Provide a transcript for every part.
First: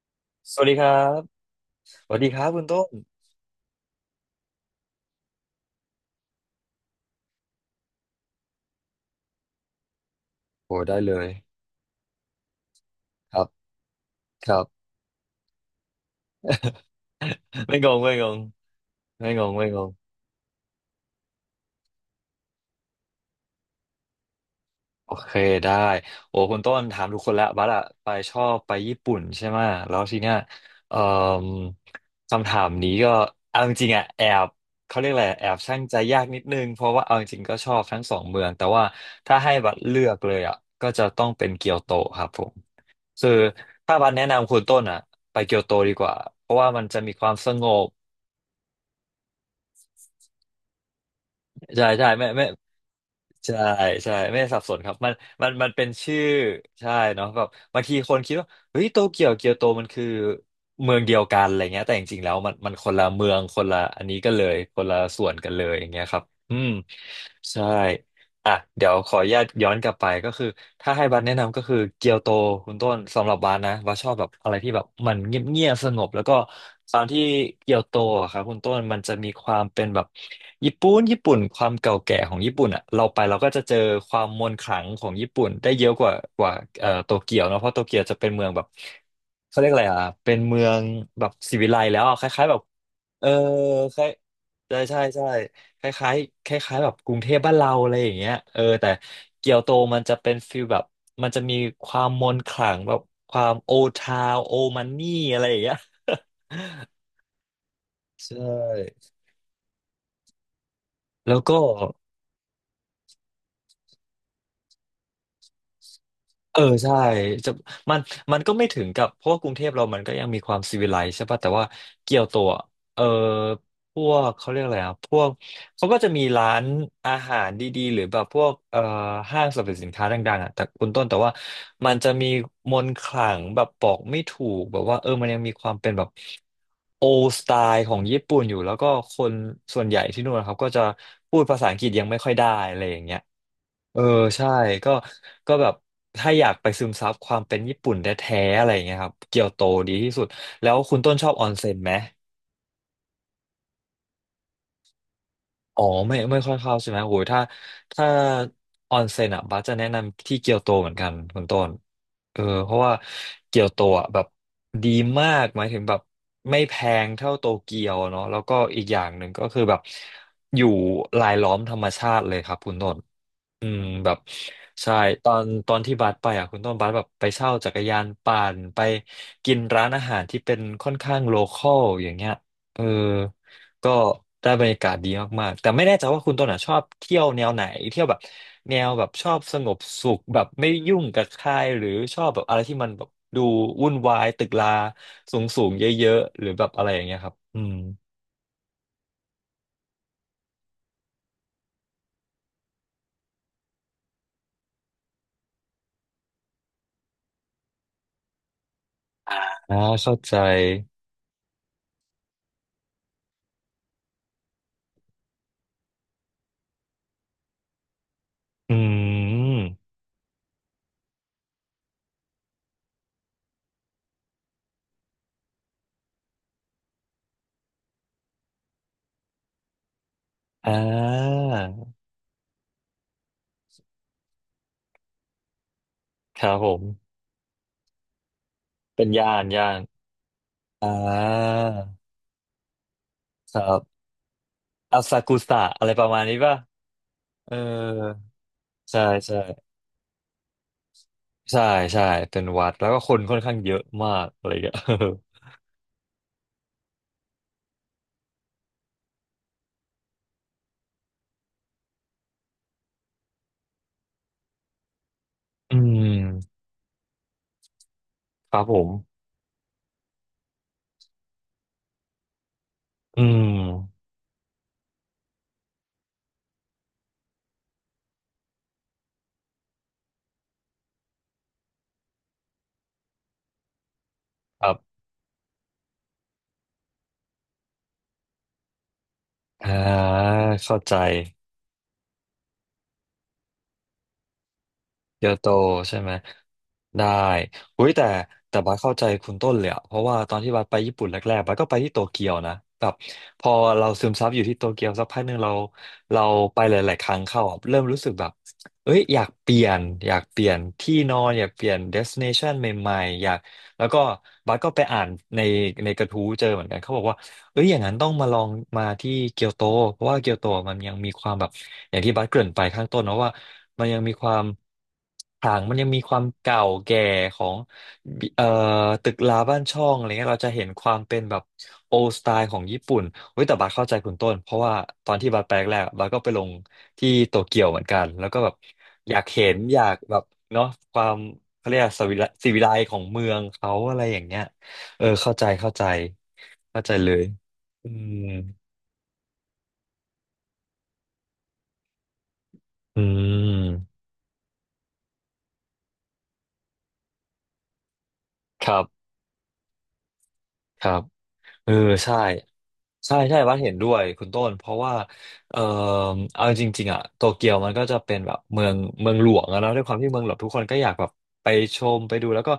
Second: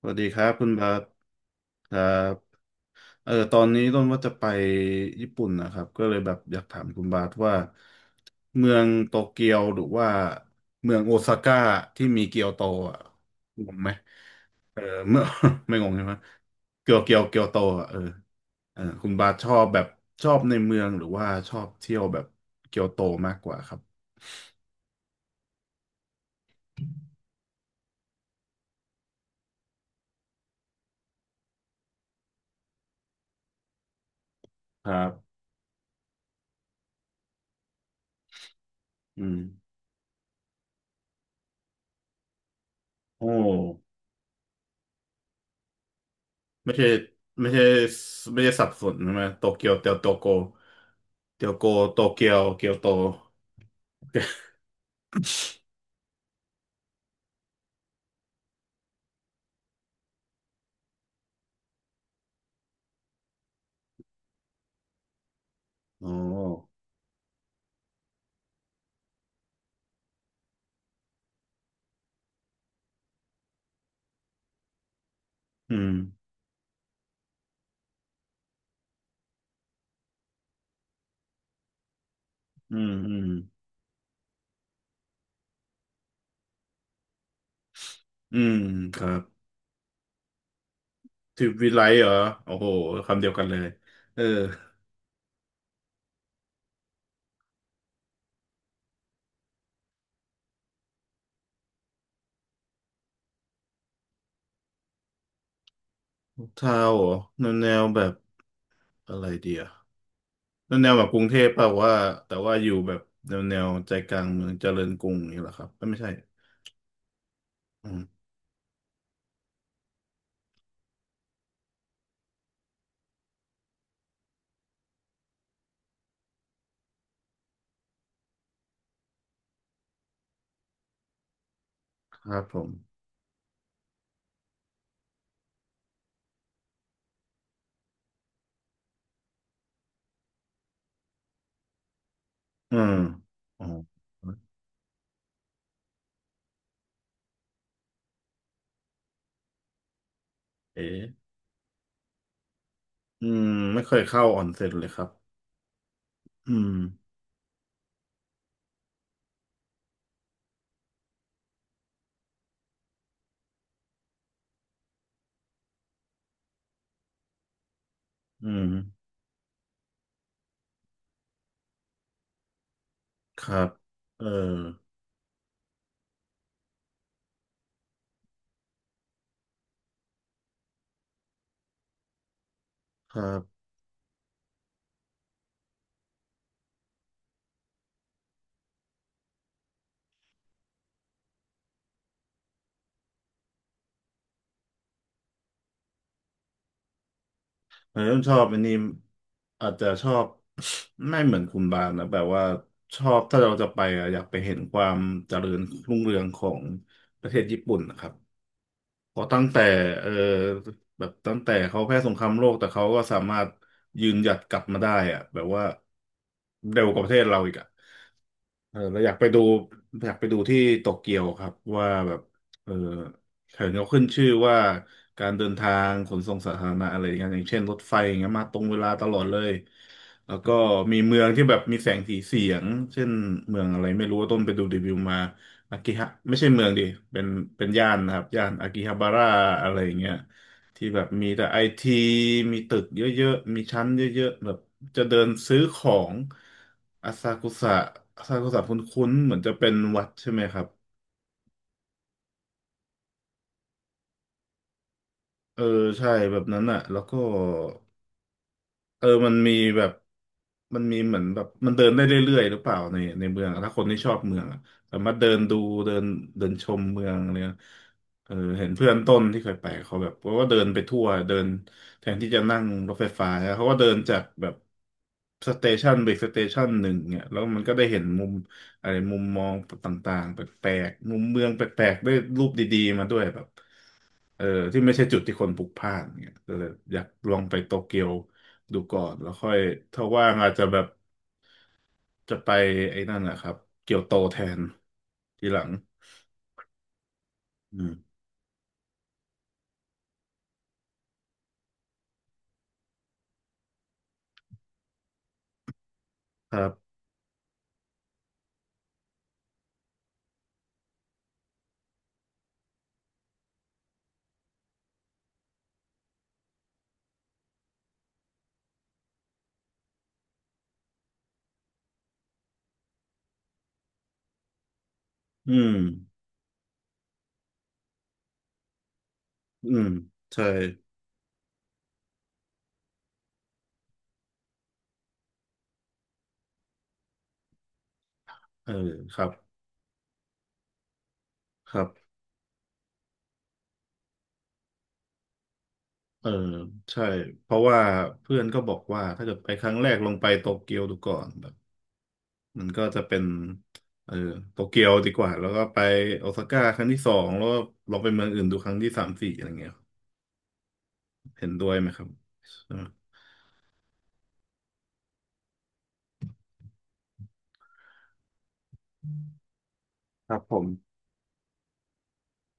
สวัสดีครับสคุวัสณดีคบารัสบครัสวัสดีบครับคุณต้นตอนนี้ต้นว่าจะไปญี่ปุ่นนะครับก็เลยแบบอยากถามคุณบาสว่าเมืองโตเกียวหรือว่าโอ้เมืได้องโอเลยซาก้าที่มีเกียวโตอ่ะครับงงไหมครับ เออเมื่อ ไม่งงใช่ไหมเกียวโต ไม่งอ่ะเองอไม่งงเออคุณบาไม่สงชงอบไม่แบงบงชอบในเมืองหรือว่าชอบเที่ยวแบบเกียวโตมากกว่าครับโอเคได้โอ้คุณต้นถามทุกคนแล้วบัสอะไปชอบไปญี่ปุ่นใช่ไหมะแล้วทีเนี้ยเอ่อคำถามนี้ก็เอาจริงๆอะแอบครัเขาเรียกอะไรบแอบชั่งใจยากนิดนึงเพราะว่าเอาจริงๆก็ชอบทั้งสองเมืองแต่ว่าอืมถ้าให้บัสเลือกเลยอะก็จะต้องเป็นเกียวโตครับผมโอ้ คือถ้าบัสแนะนำคุณต้นอ่ะไปเกียวโตดีกว่าเพราะว่าไม่มันใช่จะมีความสไม่ใช่งบ ไม่ใช่สับสนใช่ไหมโตเกียวเตียวโตโกเตียวโกใช่โตใช่เกีไม่ยวไม่เกียวโตใช่ใช่ไม่สับสนครับมันมันเป็นชื่อใช่เนาะแบบบางทีคนคิดว่าเฮ้ยโตเกียวเกียวโตมันคือเมืองเดียวกันอะไรเงี้ยแต่จริงๆแล้วมันคนละเมืองคนละอันนี้กันเลยคนละส่วนกันเลยอย่างเงี้ยอ๋อครับอืมใช่ อ่ะเดี๋ยวขออนุญาตย้อนกลับไปก็คือถ้าให้บัสแนะนำก็คือเกียวโตคุณต้นสำหรับบัสนะบัสชอบแบบอะไรที่แบบมันเงียบอืๆสมงบแล้วก็ตอนที่เกียวโตอะครับคุณต้นมันจะมีความเป็นแบบญี่ปุ่นญี่ปุ่นความเก่าแก่ของญี่ปุ่นอือ่ะมเราอืไปมเราก็จะเจอความมนต์ขลังของญี่ปุ่นได้เยอะกว่าโตเกียวเนอะเพราะโตเกียวจะเป็นอืเมืองมแบบครับเขาเรียกอะไรอ่ะเป็นเมืองแบบทริปศิวิวิไลไลซ์แล้เหวรออะคล้ายๆโอ้แบบโหคำเอเดีอยวกันเลยคล้ายเออใช่ใช่ใช่ คล้ายๆคล้ายๆแบบกรุงเทพบ้านเราอะไรอย่างเงี้ยเออแต่เกียวโตมันจะเป็นฟิลแบบมันจะมีความมนต์ขลังแบบความโอทาวโอมันนี่อะไรอย่างเงี้ยเท่าเหรอแนวแบบใช่ อะไรดีอะแนวแบบกรุง แล้เทวพก็ เปล่าว่าแต่ว่าอยู่แบบแนวใจกลางเมืองเจริญกรุงนี่แหรอครับเอ้ยไม่ใช่เออใช่จะอืมันมมันก็ไม่ถึงกับเพราะว่ากรุงเทพเรามันก็ยังมีความซีวิไลซ์ใช่ป่ะแต่ว่าเกียวโตอะเออพวกเขาเรียกอะไรอ่ะพวกเขาก็จะมีร้านอาหารดีๆหรือแบบพวกห้างสรรพสินค้าดังๆอ่ะแต่คุณต้นแต่ว่ามันจะคมีรับผมมนต์ขลังแบบบอกไม่ถูกแบบว่าเออมันยังมีความเป็นแบบโอสไตล์ของญี่ปุ่นอยู่แล้วก็คนส่วนใหญ่ที่นู่นนะครับก็จะพูดภาษาอังกฤษยังไม่ค่อยได้อือะไรมอย่างเงี้ย อ๋อเออใช่ก็แบบถ้าอยากไปซึมซับความเป็นญี่ปุ่นแท้ๆอะไรอย่างเงี้ยครับเกียวโตดีที่สุดแล้วเอ๊คุณต้นชอะบออนเซ็นไหมอืมไม่เคยเข้าออนเซ็นเลยครับอ๋อไม่ไม่อืค่อยม เข้าใช่ไหมโอ้ยถ้าออนเซ็นอ่ะบัสจะแนะนำที่เกียวโตเหมือนกันคุณต้นเออเพราะว่าเกียวโตอ่ะแบบดีมากหมายถึงแบบไม่แพงเท่าโตเกียวเนาะแล้วก็อืมอีกอย่างหนึ่งก็คือแบบอยู่รายล้อมธรรมชาติเลยครับคุณต้น ครัอืบมแบบเออใช่ตอนที่บัสไปอ่ะคุณต้นบัสแบบไปเช่าจักรยานปั่นไปกินร้านอาหารที่เป็นค่อนข้างโลคอลอย่างเงี้ยเออครับก็ได้บรรยากาศดีมากๆแต่ไม่แน่ใจว่าคุณต้นอ่ะชอบเที่ยวแนวไหนเที่ยวแบบแนวแบบชอบสงบสุขแบบไม่ยุ่งกับใครหรือชอบแบบอะไรที่มันแบบดูวุ่นวายตึกราสูงสูงเยอะๆหรือแบบอะไรอย่างเงี้ยครับอืมแต่ผมชอบอันนี้อาจจะชอบ ไม่เหมือนคุณบานนะแบบว่าชอบถ้าเราจะไปอะอยากไปเห็นความเจริญรุ่งเรืองของประเทศญี่ปุ่นนะครับ พอตั้งแต่อ่าเออเข้าใจแบบตั้งแต่เขาแพ้สงครามโลกแต่เขาก็สามารถยืนหยัดกลับมาได้อะแบบว่าเร็วกว่าประเทศเราอีกอะอืเออเราอยากไปดูมอยากไปดูที่โตเกียวครับว่าแบบเออเห็นเขาขึ้นชื่อว่าการเดินทางขนส่งสาธารณะอะไรอย่างเงี้ยอย่างเช่นรถไฟอย่างเงี้ยมาตรงเวลาตลอดเลยแล้วก็อ่มีเมืองาที่แบบมีแสงสีเสียงเช่นเมืองอะไรไม่รู้ว่าต้นไปดูรีวิวมา อากิฮะไม่คใช่รับเมืผองดิม เป็นเป็นย่านนะครับย่านอากิฮาเป็บานระย่านย่าอะไรนอย่างเงี้ยที่อ่แบบมีแต่าไอทีมีตึกเยอะๆคมีรัชั้นบเยอะๆแบบอาจะเดิซานกุซื้สะอขอะอไรประงมาณนี้ป่ะอาซากุเออสะอาซากุสะคใชุ่้นๆเหมืใช่อนจะเป็นวัดใช่ไหมครับใช่ใช่เป็นวัดแล้วก็คนค่อนข้างเยอะมากอะไรอย่างเงี้ย เออใช่แบบนั้นอ่ะแล้วก็ เออมันมีแบบมันมีเหมือนแบบมันเดินได้เรื่อยๆหรือเปล่าในเมืองอะถ้าคนที่ชอบเมืองอะสามารถเดินดู อืเดินเดินมชมเมืองอะไรเนี่ยเออครัเห็บนผเพื่มอนต้นที่เคยไปเขาแบบเขาก็เดินไปทั่วเดินแทนที่จะนั่งรถไฟอืฟ้าเขาก็เดินมจากแบบสเตชันไปสเตชันหนึ่งเนี่ยแล้วมันก็ได้เห็นมุมอะไรมุมมองต่างๆแปลกๆมุมเมืองแปลกๆได้รูปดีๆมาด้วยแบบ เออครับที่ไม่ใช่จุดที่คนพลุกพล่านเนี่ยก็เลยอยากลองไปโตเกียวดูก่อนแล้วค่อยอ่าถ้าว่างอาจจะเข้าแบบใจ จะไปไอ้นั่นนะครับเกียวโตแทนเกียวโตทีหลังใช่ไหมได้อือุ้ยมแต่แต่บัสเข้าใจคุณต้นเลยอะเพราะว่าตอนที่บัสไปญี่ปุ่นแรกๆบัสก็ไปที่โตเกียวนะแบบพอเราซึมซับอยู่ที่โตเกียวสักพักหนึ่งเราคไปรัหบลายๆครั้งเข้าอะเริ่มรู้สึกแบบเอ้ยอยากเปลี่ยนอยากเปลี่ยนที่นอนอยากเปลี่ยนเดส i เนชันใหม่ๆอยากแล้วก็บัสก็ไปอ่านในในกระทู้เจอเหมือนกันเขาบอกว่า เอ้ยอย่างนั้นต้องมาลองมาที่เกียวโตเพราะว่าเกียวโตมันยังมีความแบบอย่างที่บัสเกริ่นไปข้างต้นเนอะว่ามันยังมีความอืห่างมัมนยังมีความเก่าแก่ของเอ่อตึกราบ้านอืช่อมงอะไรเงี้ยเราใช่จะเห็นความเป็นแบบโอสไตล์ของญี่ปุ่นเว้ยแต่บัสเข้าใจคุณต้นเพราะว่าตอนที่บัสไปแรกๆอะบัสก็ไปลงที่โตเกียวเหมือนกันแล้วก็แบบเอออคยารักบเห็นอยากแบบเนาะความเขาคเรียรักสบวิไลสิวิไลของเมืองเขาอะไรอย่างเงี้ยเออเข้าใจเข้าใจเออเข้าใจใช่เลย เพราะว่าอืมเพื่อนก็บอกว่าถ้าเกิดไปครั้งแรกลองไปโตเกียวดูก่อนแบบมันก็อืจะเป็นมเออโตเกียวดีกว่าแล้วก็ไปโอซาก้าครั้งที่สองแล้วก็ลองไปเมืองอื่นดูคครั้งรับที่สามสี่อะไรเงี้ย ครับเห็นด้เอวอยไหมครับใช่ใช่ไหมใช่ใช่วัดเห็นด้วยคุณต้นเพราะว่าเออเอาจริงๆอ่ะโตเกียวมันก็จะเป็นแบบเมืองหลวงอะเนอะด้วยความที่เมืองคหลวรังบทุกผคมนก็อยากแบบไปชมไปดูแล้วก็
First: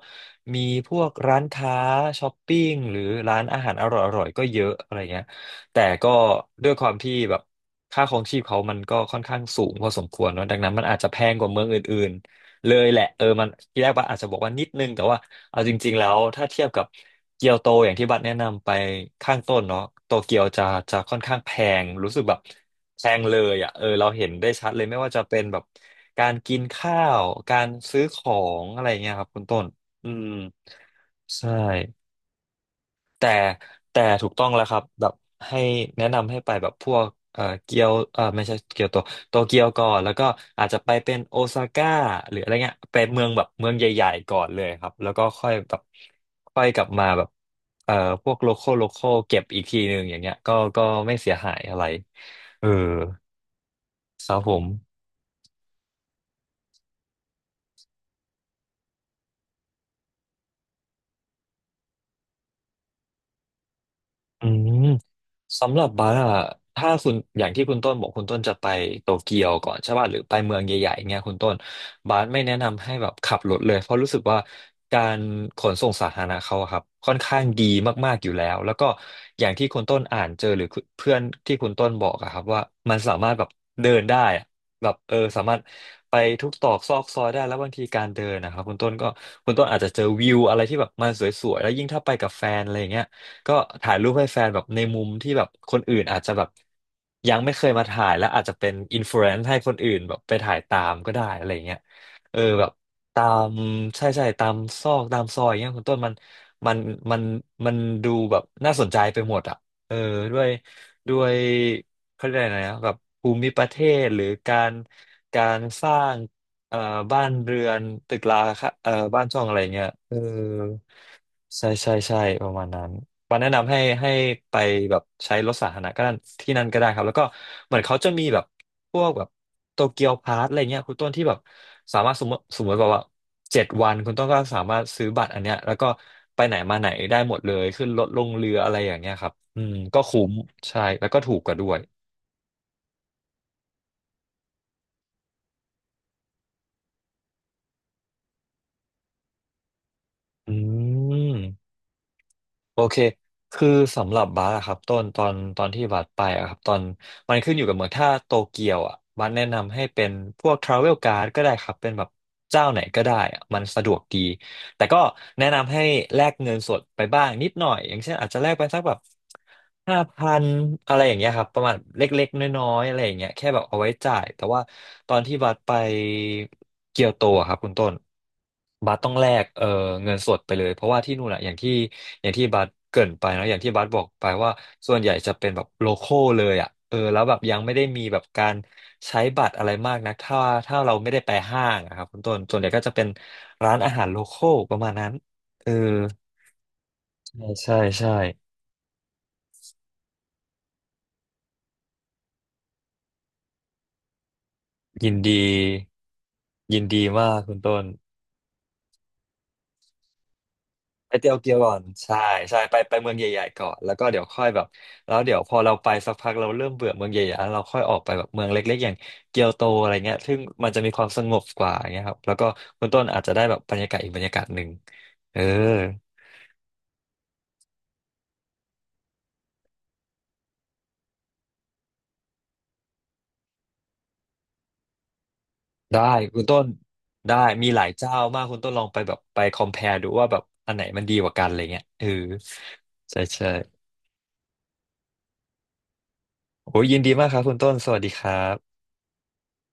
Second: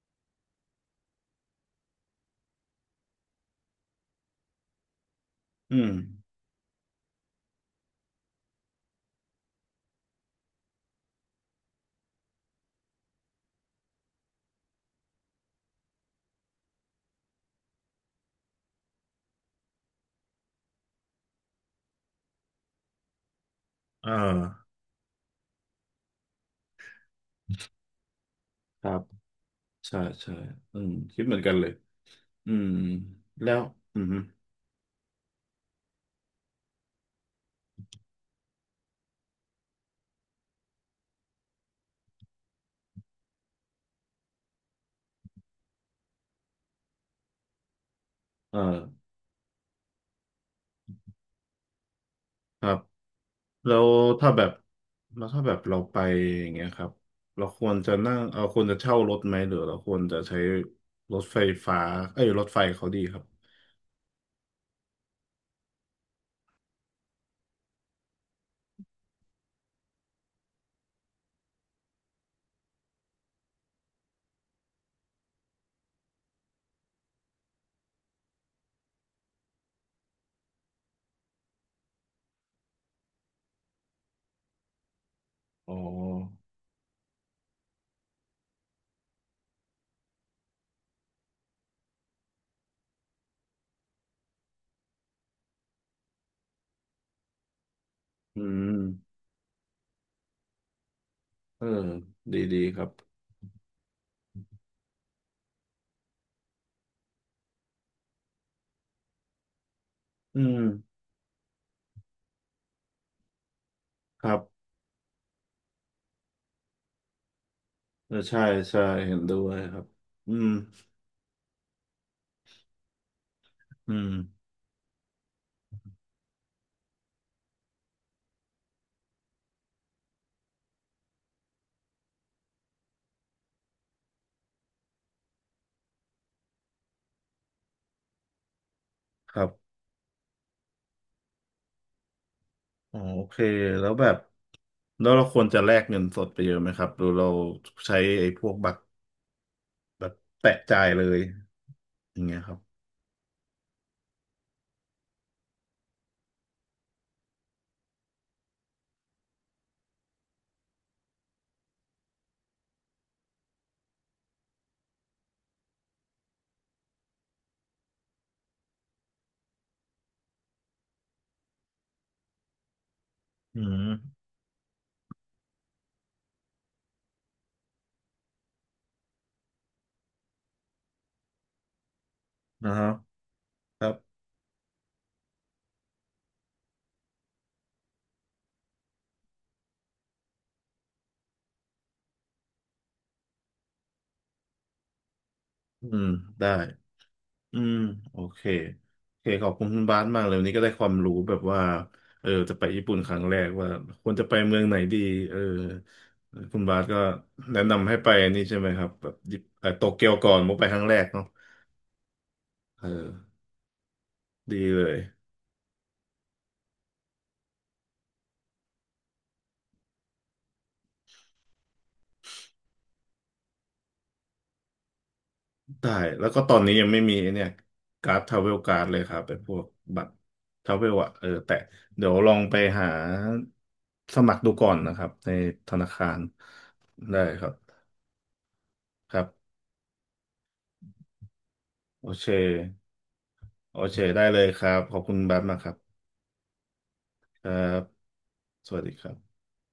มีพวกร้านค้าช้อปปิ้งหรือร้านอาหารอร่อยๆก็เยอะอะไรเงี้ยแต่อืมก็ด้วยความที่แบบค่าครองชีพเขามันก็ค่อนข้างสูงพอสมควรเนอะดังนั้นมันอาจจะแพงกว่าเมืองอื่น เลยแหละเออมันทีแรกบัสอาจจะบอกว่านิดนึงแต่ว่าเอาจริงๆแล้วถ้าเทียบกับเกียวโตอย่างที่บัสแนะนำไปข้างต้นเนาะโตเกียวจะค่อนข้างแพงรู้สึกแบบแพงเลยอ่ะเออเราอ่าเห็นได้ชัดเลยไม่ว่าจะเป็นแบบการกินข้าวการซื้อของอะคไรรับเงี้ยครับคุณต้นใช่อืมใช่อืมคิดเหมือนใช่ กันเลยอืมแต่แล้วอืแต่มฮึถูกต้องแล้วครับแบบให้แนะนำให้ไปแบบพวกเอ่อเกียวเอ่อไม่ใช่เกียวโตโตเกียวก่อนแล้วก็อาจจะไปเป็นโอซาก้าหรืออะไรเงี้ยไปเมืองแบบเมืองใหญ่ๆก่อนเลยครับแล้วก็ค่อยแบบค่อยกลับมาแบบเอ่อพวกโลคเอออลเก็บอีกทีหนึ่งอย่างเงี้ยก็ไม่เสียหายอะไรคเออรับแล้วคถ้ารับแบบผม แล้วถ้าแบบเราไปอย่างเงี้ยครับเราควรจะนั่งเราควรจะเช่ารถไหมหรือเราควรจะใช้รถไฟฟ้าเอ้ยรถไฟเขาดีครับอืมสำหรับบาร์อะถ้าคุณอย่างที่คุณต้นบอกคุณต้นจะไปโตเกียวก่อนใช่ป่ะหรือไปเมืองใหญ่ๆเงี้ยคุณต้นบาร์ไม่แนะนำให้แบบขับรถเลยเพราะรู้สึกว่าการขนส่งสาธารณะเขาอะครับค่อนข้างดีมากๆอยู่แล้วแล้วก็อย่างที่คุณต้นอ่านเจอหรือเพื่อนที่คุณต้นบอกอะครับว่ามันสามารถแบบเดินได้อะแบบเออสามารถอ๋ไปอทุกตรอกซอกซอยได้แล้วบางทีการเดินนะครับคุณต้นก็คุณต้นอาจจะเจอวิวอะไรที่แบบมันสวยๆแล้วยิ่งถ้าไปกับแฟนอะไรอย่างเงี้ย ก็ถ่ายรูปให้แฟนแบบในมุมที่แบบคนอื่นอาจจะแบบยังไม่เคยมาถ่ายและอือาจจะเป็นอินฟมลูเอนซ์ให้คนอื่นแบบไปถ่ายตามก็ได้อะไรเอเงี้ยอเอดีอดีแบบครับตามใช่ใช่ตามซอกตามซอยเงี้ยคุณต้นมันมันมันดูแบบน่าสนใจไปหมดอ่ะเออด้อืวยมด้วยเขาเรียกอะไรนะแบบภูมิประเทศหครือรับการสร้างเอ่อบ้านเรือนเออตึกราใช่ค่ะใช่เห็นบ้านด้ช่องวอะยไรครัเงี้บยเอออืมใช่ใช่ใช่ประมาณนั้น ปาแนะนำให้อืมไปแบบใช้รถสาธารณะก็ได้ที่นั่นก็ได้ครับแล้วก็เหมือนเขาจะมีแบบพวกแบบโตเกียวพาสอะไรเงี้ยคุณต้นที่แบบสามารถสมมติแบบว่า7 วันคุณต้นก็สามารถซื้อบัตรอันเนี้ยแล้วก็ไปไหนมาไหนได้หมดเลยขึ้นรถลงเรืออะไรอย่างเงี้ยครัคบรัอืบ มก็คุ้มใช่แล้วก็ถูกกว่าด้วยอ๋อโอเคแล้วแบบแล้วเราควรจะแลกเงินสดไปเยอะไหมครับหรือเราใช้ไอ้พวกบัตรแบบแปะอืจ่ายเลยม อย่างเงี้ยครับโอเค คือสำหรับบาสอะครับต้นตอนที่บาสไปอะครับ ตอนมันขึ้นอยู่กับเมืองถ้าโตเกียวอะบาสแนะนำให้เป็นพวกทราเวลการ์ดก็ได้ครับ เป็นแบบเจ้าไหนก็ได้อะมันสะดวกดี แต่ก็แนะนำให้แลกเงินสดไปบ้างนิดหน่อยอย่างเช่นอาจจะแลกไปสักแบบ5,000อะไรอย่างเงี้ยครับประมาณเล็กๆน้อยๆอะไรอย่างเงี้ยแค่แบอืบเอาไว้จ่ามยแต่ว่าตอนที่บัสไปเกียวโตอะครับคุณต้นบัสต้องแลกเงินสดไปเลยเพราะว่าที่นู่นอะอย่างที่บัสนะฮะเกริ่นไปเนอะอย่างที่คบัสรับบอกไปว่าส่วนใหญ่จะเป็นแบบโลคอลเลยอะ เออแล้วแบบยังไม่ได้มีแบบการใช้บัตรอะไรมากนักถ้าเราไม่ได้ไปห้างอะครับคุณต้นส่วนใหญ่ก็จะเป็นร้านอาหารโลคอลประมาณนั้นเอออืมได้ใช่อืมใช่ใช่โอเคโอเคขอบคุณคุณบาสมากเลยวันนี้ก็ได้ความรู้แบบว่าเออจะไปญี่ปุ่นครั้งแรกว่าควรจะไปเมืองไหนดียินเออดีคุณบายิสนก็ดีมากคุแนะณต้นนำให้ไปนี่ใช่ไหมครับแบบญี่ปุ่นเอ่อโตเกียวก่อนมุกไปครั้งแรกไปเนาะเที่ยวเกียวก่อนใช่ใช่เอไปอเมืองใหญ่ๆก่อนแล้วก็เดี๋ยวค่อยดีแบบเลย แล้วเดี๋ยวพอเราไปสักพักเราเริ่มเบื่อเมืองใหญ่ๆแล้วเราค่อยออกไปแบบเมืองเล็กๆอย่างเกียวโตอะไรเงี้ยซึ่งมันจะมีความสงบกว่าอย่างเงี้ยครับแล้วก็คุณต้นอาจจะได้แบบบรรยากาศอีกบรรยากาศหนึ่งเออ ได้แล้วก็ตอนนี้ยังไม่มีไอ้เนี่ยการ์ดทราเวลการ์ดเลยครับเป็นพวกบัตรทราเวลอะเออแต่เดี๋ยวลองไปหาสมัครดูก่อนนะครับในธนาได้คารคุณต้นได้ได้ครับมีหลายเจ้ามากคุณต้นลองไปแบคบรัไป c บ o m p a r e ดูว่าแบบอันไหนมันดีกว่ากันอะไรเงี้ยเอโออเคใช่ใช่โอเคได้เลยครับขอบคุณบัตรมากครับโอ้ยยินดีมากครัคบรัคุณต้นบสวัสดีครัสวับสดีครับ